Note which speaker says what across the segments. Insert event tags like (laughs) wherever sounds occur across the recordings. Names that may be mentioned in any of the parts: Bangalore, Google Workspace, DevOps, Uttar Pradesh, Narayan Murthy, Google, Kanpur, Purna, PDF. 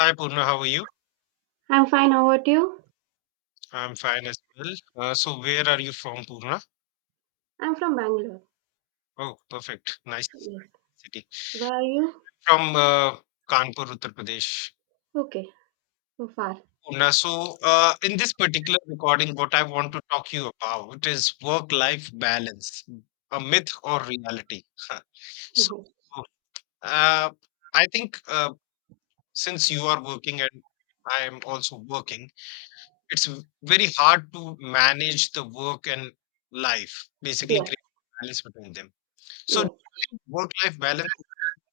Speaker 1: Hi Purna, how are you?
Speaker 2: I'm fine. How about you?
Speaker 1: I'm fine as well. So where are you from, Purna?
Speaker 2: I'm from Bangalore.
Speaker 1: Oh, perfect. Nice
Speaker 2: Yes.
Speaker 1: city.
Speaker 2: Where are you?
Speaker 1: From Kanpur, Uttar Pradesh.
Speaker 2: Okay. So far. (laughs)
Speaker 1: Purna, so in this particular recording, what I want to talk you about is work-life balance, a myth or reality. (laughs) So
Speaker 2: Mhm.
Speaker 1: uh, I think since you are working and I am also working, it's very hard to manage the work and life, basically
Speaker 2: Yes.
Speaker 1: create balance between them. So do
Speaker 2: Yes.
Speaker 1: you think work-life balance is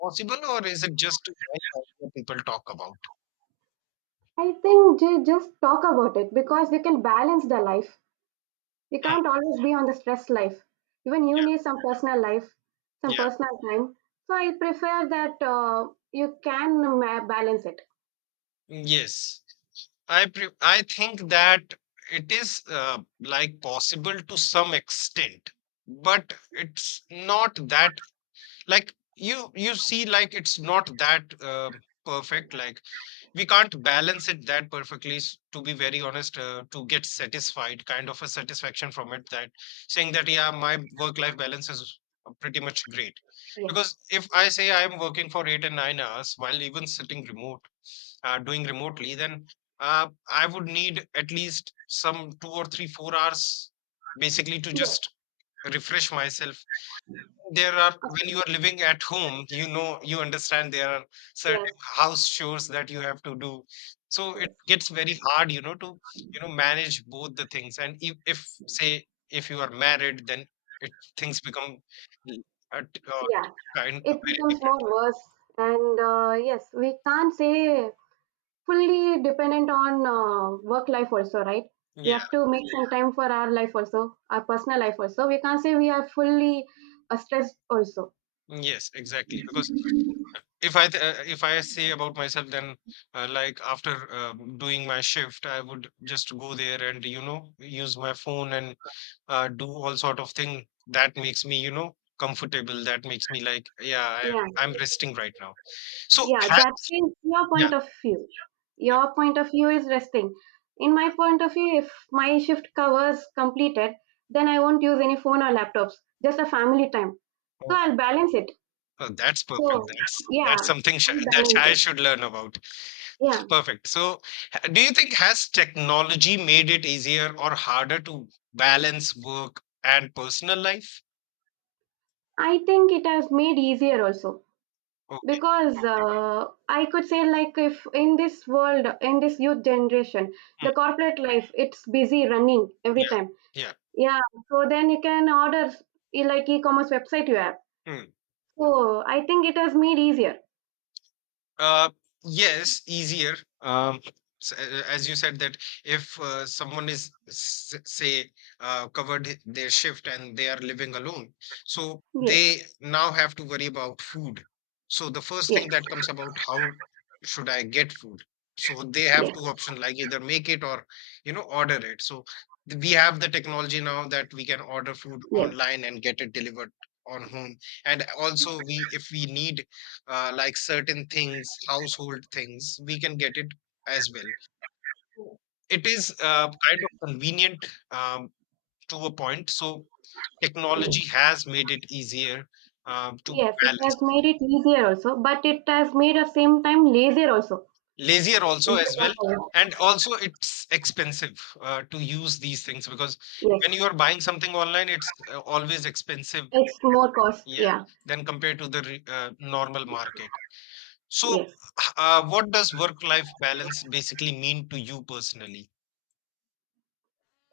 Speaker 1: possible, or is it just a nice idea people talk about?
Speaker 2: I think just talk about it because we can balance the life. We
Speaker 1: Hmm,
Speaker 2: can't always be on the stress life. Even you need some personal life, some
Speaker 1: yeah.
Speaker 2: personal time. So I prefer that you can balance it.
Speaker 1: Yes. I think that it is like possible to some extent, but it's not that, like, you see, like, it's not that perfect. Like, we can't balance it that perfectly, to be very honest, to get satisfied, kind of a satisfaction from it, that saying that, yeah, my work life balance is pretty much great,
Speaker 2: Yes.
Speaker 1: because if I say I'm working for 8 and 9 hours while even sitting remote, doing remotely, then I would need at least some 2 or 3 4 hours basically to
Speaker 2: Yes.
Speaker 1: just refresh myself. There are, when
Speaker 2: Uh,
Speaker 1: you are living at home, you know, you understand, there are certain
Speaker 2: yes.
Speaker 1: house chores that you have to do. So it
Speaker 2: Yes.
Speaker 1: gets very hard to manage both the things, and if say, if you are married, then it things become, l- at, uh,
Speaker 2: Yeah.
Speaker 1: kind of
Speaker 2: It becomes more worse. And yes, we can't say fully dependent on work life also, right? We
Speaker 1: very-
Speaker 2: have to make some, yeah, time for our life also, our personal life also. We can't say we are fully stressed also.
Speaker 1: yeah yes, exactly, because if I say about myself, then like, after doing my shift, I would just go there and use my phone, and do all sort of thing that makes me, comfortable, that makes me, like, yeah,
Speaker 2: Yeah,
Speaker 1: I'm resting right now. So,
Speaker 2: yeah,
Speaker 1: ha-
Speaker 2: that is your
Speaker 1: yeah,
Speaker 2: point of view.
Speaker 1: yeah.
Speaker 2: Your point of view is resting. In my point of view, if my shift covers completed, then I won't use any phone or laptops, just a family time. So
Speaker 1: Oh,
Speaker 2: I'll balance it.
Speaker 1: oh, that's
Speaker 2: So
Speaker 1: perfect. That's
Speaker 2: yeah,
Speaker 1: that's something
Speaker 2: I'll
Speaker 1: that
Speaker 2: balance
Speaker 1: I
Speaker 2: it.
Speaker 1: should learn about.
Speaker 2: Yeah,
Speaker 1: Perfect. So, do you think, has technology made it easier or harder to balance work and personal life?
Speaker 2: I think it has made easier also
Speaker 1: Okay.
Speaker 2: because I could say like if in this world, in this youth generation,
Speaker 1: Mm.
Speaker 2: the corporate life, it's busy running every
Speaker 1: Yeah.
Speaker 2: time.
Speaker 1: Yeah.
Speaker 2: Yeah, so then you can order, like e-commerce website you have.
Speaker 1: Hmm.
Speaker 2: So I think it has made easier.
Speaker 1: Uh, yes, easier. Um, as you said that if someone is, say, covered their shift, and they are living alone, so
Speaker 2: Yes.
Speaker 1: they now have to worry about food. So the first
Speaker 2: Yes.
Speaker 1: thing that comes about, how should I get food? So they have
Speaker 2: Yes.
Speaker 1: two options, like either make it or order it. So we have the technology now that we can order food
Speaker 2: Yes.
Speaker 1: online and get it delivered on home. And also, we if we need like certain things, household things, we can get it as well. So it is, kind of convenient, um, to a point. So
Speaker 2: Yes.
Speaker 1: technology has made it easier, to
Speaker 2: Yes, it
Speaker 1: balance.
Speaker 2: has made it easier also, but it has made at same time lazier also.
Speaker 1: Lazier also,
Speaker 2: If you
Speaker 1: as well.
Speaker 2: should not.
Speaker 1: And also, it's expensive to use these things, because
Speaker 2: Yes,
Speaker 1: when you are buying something online, it's always expensive.
Speaker 2: it's more cost,
Speaker 1: Yeah,
Speaker 2: yeah.
Speaker 1: than compared to the normal market. So,
Speaker 2: Yes.
Speaker 1: what does work-life balance basically mean to you personally?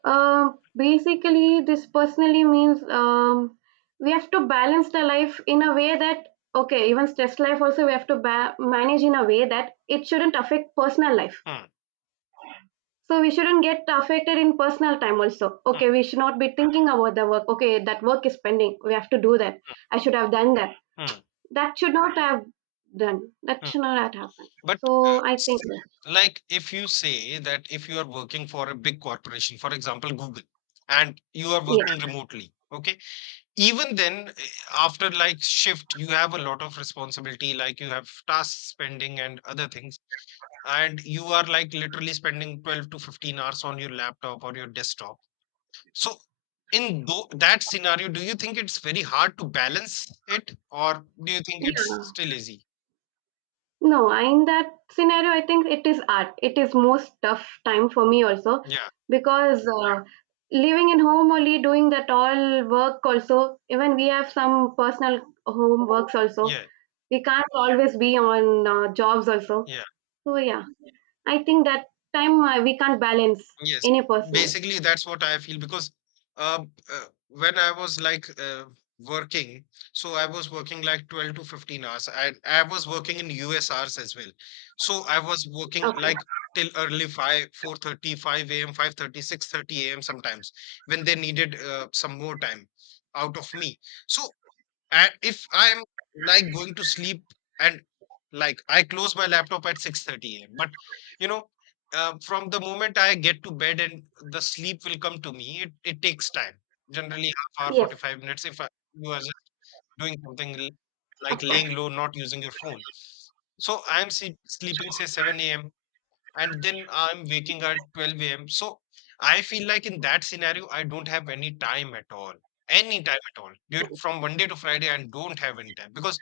Speaker 2: Basically, this personally means, we have to balance the life in a way that, okay, even stress life also we have to manage in a way that it shouldn't affect personal life.
Speaker 1: Mm,
Speaker 2: So we shouldn't get affected in personal time also.
Speaker 1: mm,
Speaker 2: Okay, we should not be thinking about the work. Okay, that work is pending. We have to do that. I should have done that.
Speaker 1: mm,
Speaker 2: That should not have done. That
Speaker 1: mm.
Speaker 2: should not have happened.
Speaker 1: But uh,
Speaker 2: So I think,
Speaker 1: s- like, if you say that if you are working for a big corporation, for example, Google, and you are
Speaker 2: yeah,
Speaker 1: working remotely, okay, even then, after like shift, you have a lot of responsibility, like you have tasks pending and other things, and you are, like, literally spending 12 to 15 hours on your laptop or your desktop. So in that scenario, do you think it's very hard to balance it, or do you think it's
Speaker 2: yeah.
Speaker 1: still easy?
Speaker 2: No, I- In that scenario, I think it is art. It is most tough time for me also
Speaker 1: Yeah.
Speaker 2: because living in home only, doing that all work also, even we have some personal home works also.
Speaker 1: Yeah.
Speaker 2: We can't always be on jobs also.
Speaker 1: Yeah.
Speaker 2: So yeah, I think that time we can't balance
Speaker 1: Yes.
Speaker 2: any personal.
Speaker 1: Basically, that's what I feel, because uh, when I was, like, working, so I was working like 12 to 15 hours. I was working in US hours as well. So I was working
Speaker 2: Okay.
Speaker 1: like till early 5, 4:30, five a.m., 5:30, 6:30 a.m. sometimes, when they needed some more time out of me. So, and if I'm, like, going to sleep, and like I close my laptop at 6:30 a.m. But you know, from the moment I get to bed and the sleep will come to me, it takes time. Generally, half hour,
Speaker 2: Yes,
Speaker 1: 45 minutes, if you are just doing something, like
Speaker 2: of
Speaker 1: laying
Speaker 2: course.
Speaker 1: low, not using your phone. So I'm sleeping say 7 a.m and then I'm waking at 12 a.m. So I feel like in that scenario, I don't have any time at all. Any time at all. From Monday to Friday, I don't have any time, because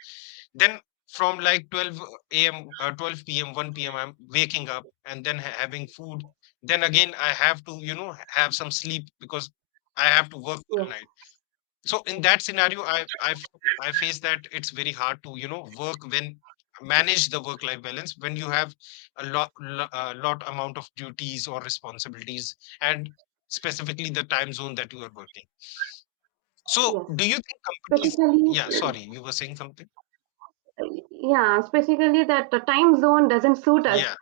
Speaker 1: then from like 12 a.m., 12 p.m., 1 p.m., I'm waking up and then having food. Then again, I have to, have some sleep, because I have to work all
Speaker 2: Yes,
Speaker 1: night. So in that scenario, I face that it's very hard to work, when manage the work life balance when you have a lot amount of duties or responsibilities, and specifically the time zone that you are working. So
Speaker 2: yes.
Speaker 1: do you think companies?
Speaker 2: Specifically,
Speaker 1: Yeah, sorry, you were saying something.
Speaker 2: yeah, specifically that the time zone doesn't suit us.
Speaker 1: Yeah,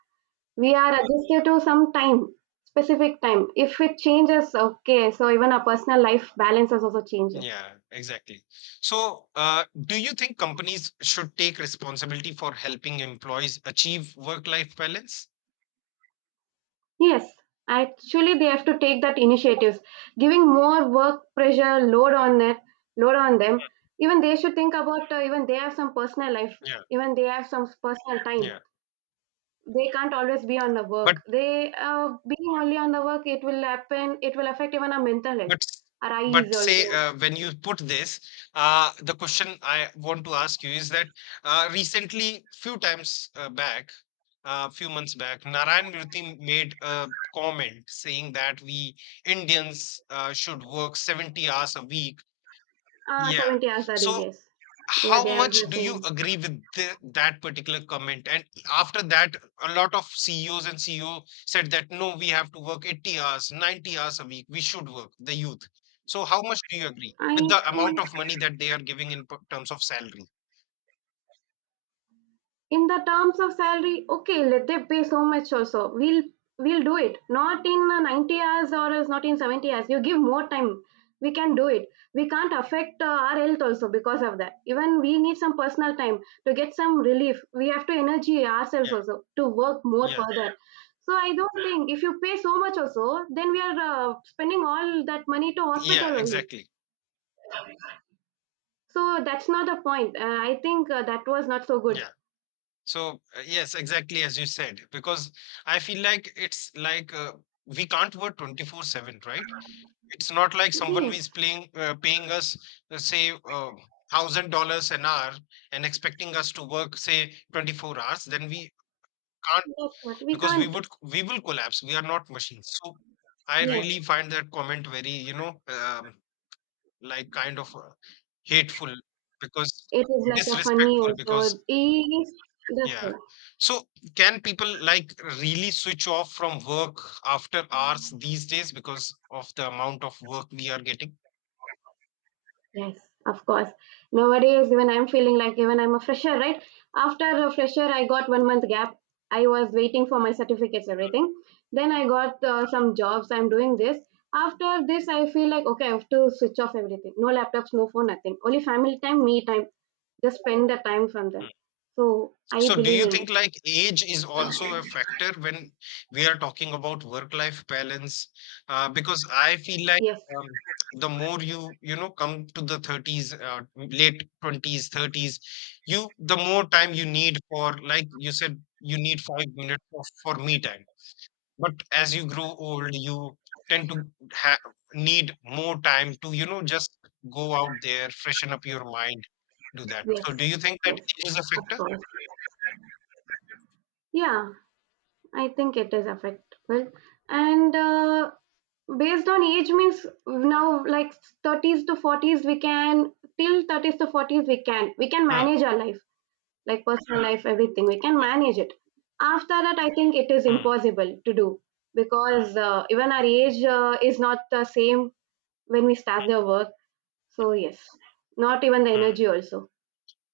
Speaker 2: We are adjusted to some time, specific time. If it changes, okay, so even our personal life balances also changes.
Speaker 1: yeah, exactly. So do you think companies should take responsibility for helping employees achieve work life balance?
Speaker 2: Yes, actually they have to take that initiatives, giving more work pressure load on it, load on them. Even they should think about, even they have some personal life,
Speaker 1: Yeah,
Speaker 2: even they have some personal time.
Speaker 1: yeah.
Speaker 2: They can't always be on the
Speaker 1: But
Speaker 2: work. They, being only on the work, it will happen, it will affect even our mental
Speaker 1: But
Speaker 2: health,
Speaker 1: s-
Speaker 2: our eyes
Speaker 1: but say,
Speaker 2: also.
Speaker 1: when you put this, the question I want to ask you is that recently, a few months back, Narayan Murthy made a comment saying that we Indians should work 70 hours a week.
Speaker 2: Ah,
Speaker 1: Yeah.
Speaker 2: 70 hours a day,
Speaker 1: So
Speaker 2: yes. Yeah,
Speaker 1: how
Speaker 2: they are
Speaker 1: much
Speaker 2: the
Speaker 1: do you
Speaker 2: same.
Speaker 1: agree with that particular comment? And after that, a lot of CEOs and CEO said that, no, we have to work 80 hours, 90 hours a week. We should work, the youth. So, how much do you agree
Speaker 2: I
Speaker 1: with the amount
Speaker 2: think
Speaker 1: of money that they are giving in terms of salary?
Speaker 2: in the terms of salary, okay, let them pay so much also. We'll do it. Not in 90 hours, or is not in 70 hours. You give more time. We can do it. We can't affect our health also because of that. Even we need some personal time to get some relief. We have to energy ourselves
Speaker 1: Yeah,
Speaker 2: also to work more
Speaker 1: yeah,
Speaker 2: further. So I don't think. If you pay so much also, then we are spending all that money to
Speaker 1: yeah,
Speaker 2: hospital only.
Speaker 1: exactly.
Speaker 2: So that's not the point. I think that was not so good.
Speaker 1: Yeah. So, yes, exactly as you said, because I feel like it's like, we can't work 24/7, right? It's not like someone is
Speaker 2: Yes.
Speaker 1: playing paying us, say, $1,000 an hour and expecting us to work, say, 24 hours. Then we can't
Speaker 2: Yes, what we
Speaker 1: because
Speaker 2: can't.
Speaker 1: we will collapse. We are not machines. So I
Speaker 2: Yes,
Speaker 1: really find that comment very, like kind of, hateful, because,
Speaker 2: it is like a funny
Speaker 1: disrespectful, because,
Speaker 2: also. Is this
Speaker 1: yeah.
Speaker 2: one?
Speaker 1: So, can people, like, really switch off from work after hours these days, because of the amount of work we are getting?
Speaker 2: Yes, of course. Nowadays, when I'm feeling like, even I'm a fresher, right? After a fresher, I got 1 month gap. I was waiting for my certificates, everything. Then I got some jobs. I'm doing this. After this, I feel like, okay, I have to switch off everything. No laptops, no phone, nothing. Only family time, me time. Just spend the time from them. So I
Speaker 1: So do
Speaker 2: believe
Speaker 1: you
Speaker 2: in
Speaker 1: think
Speaker 2: it.
Speaker 1: like age is also a factor when we are talking about work-life balance? Because I feel like,
Speaker 2: Yes,
Speaker 1: um, the more you you know come to the 30s, late 20s, 30s, you the more time you need, for, like you said, you need 5 minutes for me time. But as you grow old, you tend to ha- need more time to just go out there, freshen up your mind, do that.
Speaker 2: yes,
Speaker 1: So do you think that
Speaker 2: yes.
Speaker 1: age is a
Speaker 2: Of
Speaker 1: factor?
Speaker 2: course. Yeah, I think it is affectable. And based on age means now like 30s to 40s we can, till 30s to 40s we can
Speaker 1: Hmm.
Speaker 2: manage our life, like personal life, everything we can
Speaker 1: Yeah.
Speaker 2: manage it. After that I think it is
Speaker 1: Mm,
Speaker 2: impossible to do because even our age is not the same when we start the work. So yes, not even the
Speaker 1: mm.
Speaker 2: energy also.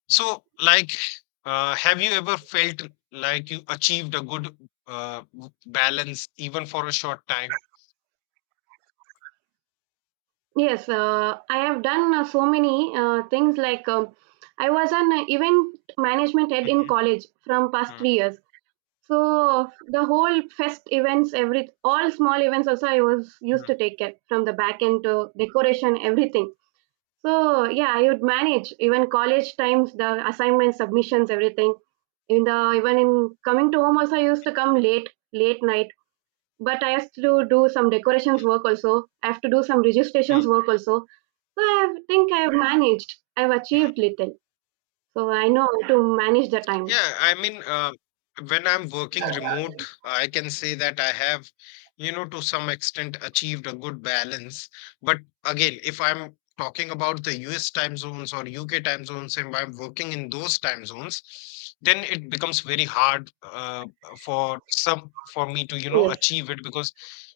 Speaker 1: So, like, have you ever felt like you achieved a good, balance, even for a short time?
Speaker 2: Yes, I have done so many things like, I was an event management head in
Speaker 1: Mhm,
Speaker 2: college from past
Speaker 1: mm,
Speaker 2: 3 years. So the whole fest events, every all small events also I was
Speaker 1: mm,
Speaker 2: used to take care from the back end to decoration, everything. So yeah, I would manage even college times, the assignments, submissions, everything. In the even in coming to home also I used to come late, late night, but I have to do some decorations work also. I have to do some
Speaker 1: mm,
Speaker 2: registrations work also. So I think I have managed. I've
Speaker 1: mm.
Speaker 2: achieved little. So I know how to manage the time.
Speaker 1: Yeah, I mean, when I'm working remote, I can say that I have, to some extent achieved a good balance. But again, if I'm talking about the US time zones or UK time zones, and I'm working in those time zones, then it becomes very hard, for me to,
Speaker 2: Yes,
Speaker 1: achieve it, because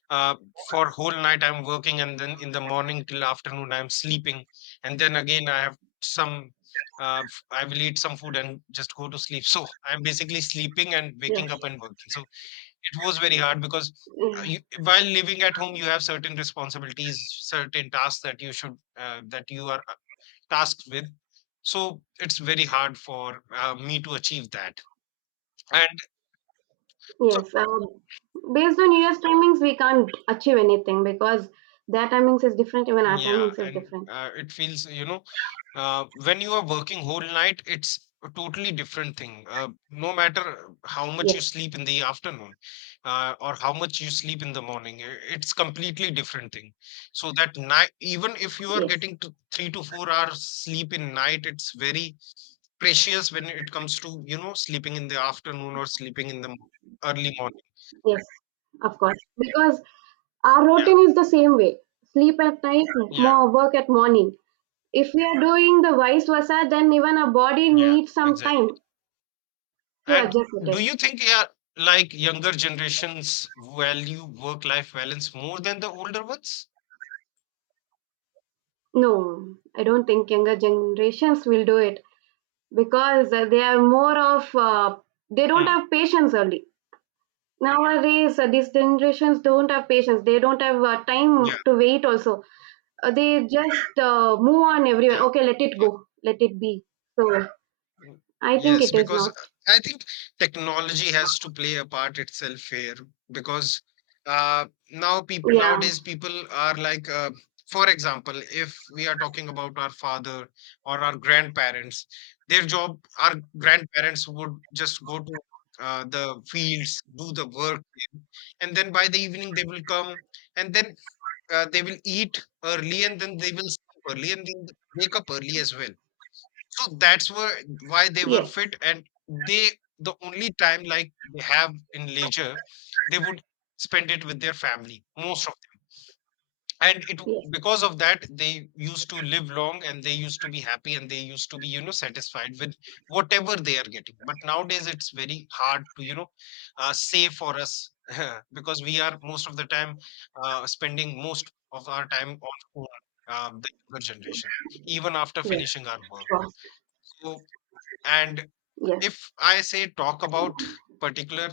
Speaker 1: uh, for whole night I'm working, and then in the morning till afternoon I'm sleeping, and then again I have some, I will eat some food and just go to sleep. (laughs) So I'm basically sleeping and waking up and
Speaker 2: yes,
Speaker 1: working. So it was very hard, because
Speaker 2: yeah,
Speaker 1: while living at home, you have certain responsibilities, certain tasks that you should, that you are, tasked with. So it's very hard for me to achieve that. And so,
Speaker 2: yes. Based on US timings, we can't achieve anything because their timings is different. Even our
Speaker 1: yeah.
Speaker 2: timings is
Speaker 1: And
Speaker 2: different.
Speaker 1: it feels. When you are working whole night, it's a totally different thing. No matter how much you
Speaker 2: Yes,
Speaker 1: sleep in the afternoon, or how much you sleep in the morning, it's completely different thing. So that night, even if you are
Speaker 2: yes,
Speaker 1: getting to 3 to 4 hours sleep in night, it's very precious, when it comes to sleeping in the afternoon or sleeping in the early morning.
Speaker 2: yes. Of course, because our
Speaker 1: Yeah,
Speaker 2: routine is the same way. Sleep at night,
Speaker 1: yeah,
Speaker 2: more work at morning. If we are doing the vice versa, then even our body
Speaker 1: yeah,
Speaker 2: needs some time
Speaker 1: exactly.
Speaker 2: to
Speaker 1: And
Speaker 2: adjust with
Speaker 1: do
Speaker 2: it.
Speaker 1: you think, yeah, like younger generations value work life balance more than the older ones?
Speaker 2: No, I don't think younger generations will do it because they are more of they don't
Speaker 1: Hmm.
Speaker 2: have patience only. Nowadays, these generations don't have patience. They don't have
Speaker 1: Yeah,
Speaker 2: time to wait. Also, they just move on everyone.
Speaker 1: yeah.
Speaker 2: Okay, let it go, let it be. So
Speaker 1: Mm.
Speaker 2: I think
Speaker 1: Yes,
Speaker 2: it is
Speaker 1: because
Speaker 2: not.
Speaker 1: I think technology has to play a part itself here, because uh,
Speaker 2: Yeah.
Speaker 1: nowadays people are, like, for example, if we are talking about our father or our grandparents, their job, our grandparents would just go to the fields, do the work, and then by the evening they will come, and then they will eat early and then they will sleep early and then they wake up early as well, so that's where why they were
Speaker 2: Yes.
Speaker 1: fit, and the only time, like, they have in leisure, they would spend it with their family, most of them. And it
Speaker 2: Yes.
Speaker 1: because of that, they used to live long and they used to be happy and they used to be satisfied with whatever they are getting. But nowadays it's very hard to save for us (laughs) because we are most of the time spending most of our time on phone, the younger generation, even after
Speaker 2: Yes.
Speaker 1: finishing our
Speaker 2: Of
Speaker 1: work.
Speaker 2: course.
Speaker 1: So, and
Speaker 2: Yes.
Speaker 1: if I say, talk about particular,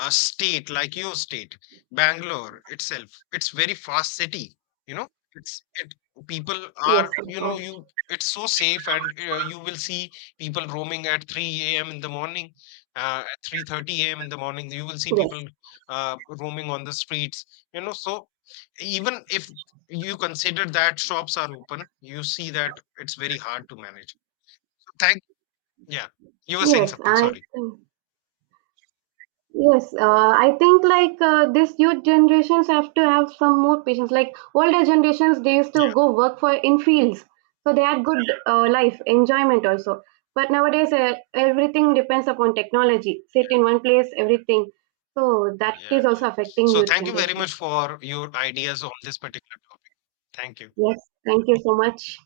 Speaker 1: state, like your state, Bangalore itself, it's very fast city. You know, it's it people
Speaker 2: Yes.
Speaker 1: are,
Speaker 2: Of
Speaker 1: you know
Speaker 2: course.
Speaker 1: you it's so safe, and you will see people roaming at 3 a.m. in the morning, at 3:30 a.m. in the morning. You will see people
Speaker 2: Yes,
Speaker 1: roaming on the streets. So even if you consider that shops are open, you see that it's very hard to manage. Thank Yeah. You were saying
Speaker 2: yes,
Speaker 1: something,
Speaker 2: I
Speaker 1: sorry.
Speaker 2: think, yes, I think like this youth generations have to have some more patience. Like older generations, they used
Speaker 1: Yeah.
Speaker 2: to go work for in fields, so they had good life enjoyment also. But nowadays, everything depends upon technology. Sit in one place, everything. So that
Speaker 1: Yeah,
Speaker 2: is
Speaker 1: yeah.
Speaker 2: also affecting
Speaker 1: So
Speaker 2: youth
Speaker 1: thank you very much
Speaker 2: generations.
Speaker 1: for your ideas on this particular topic. Thank you.
Speaker 2: Yes, thank you so much.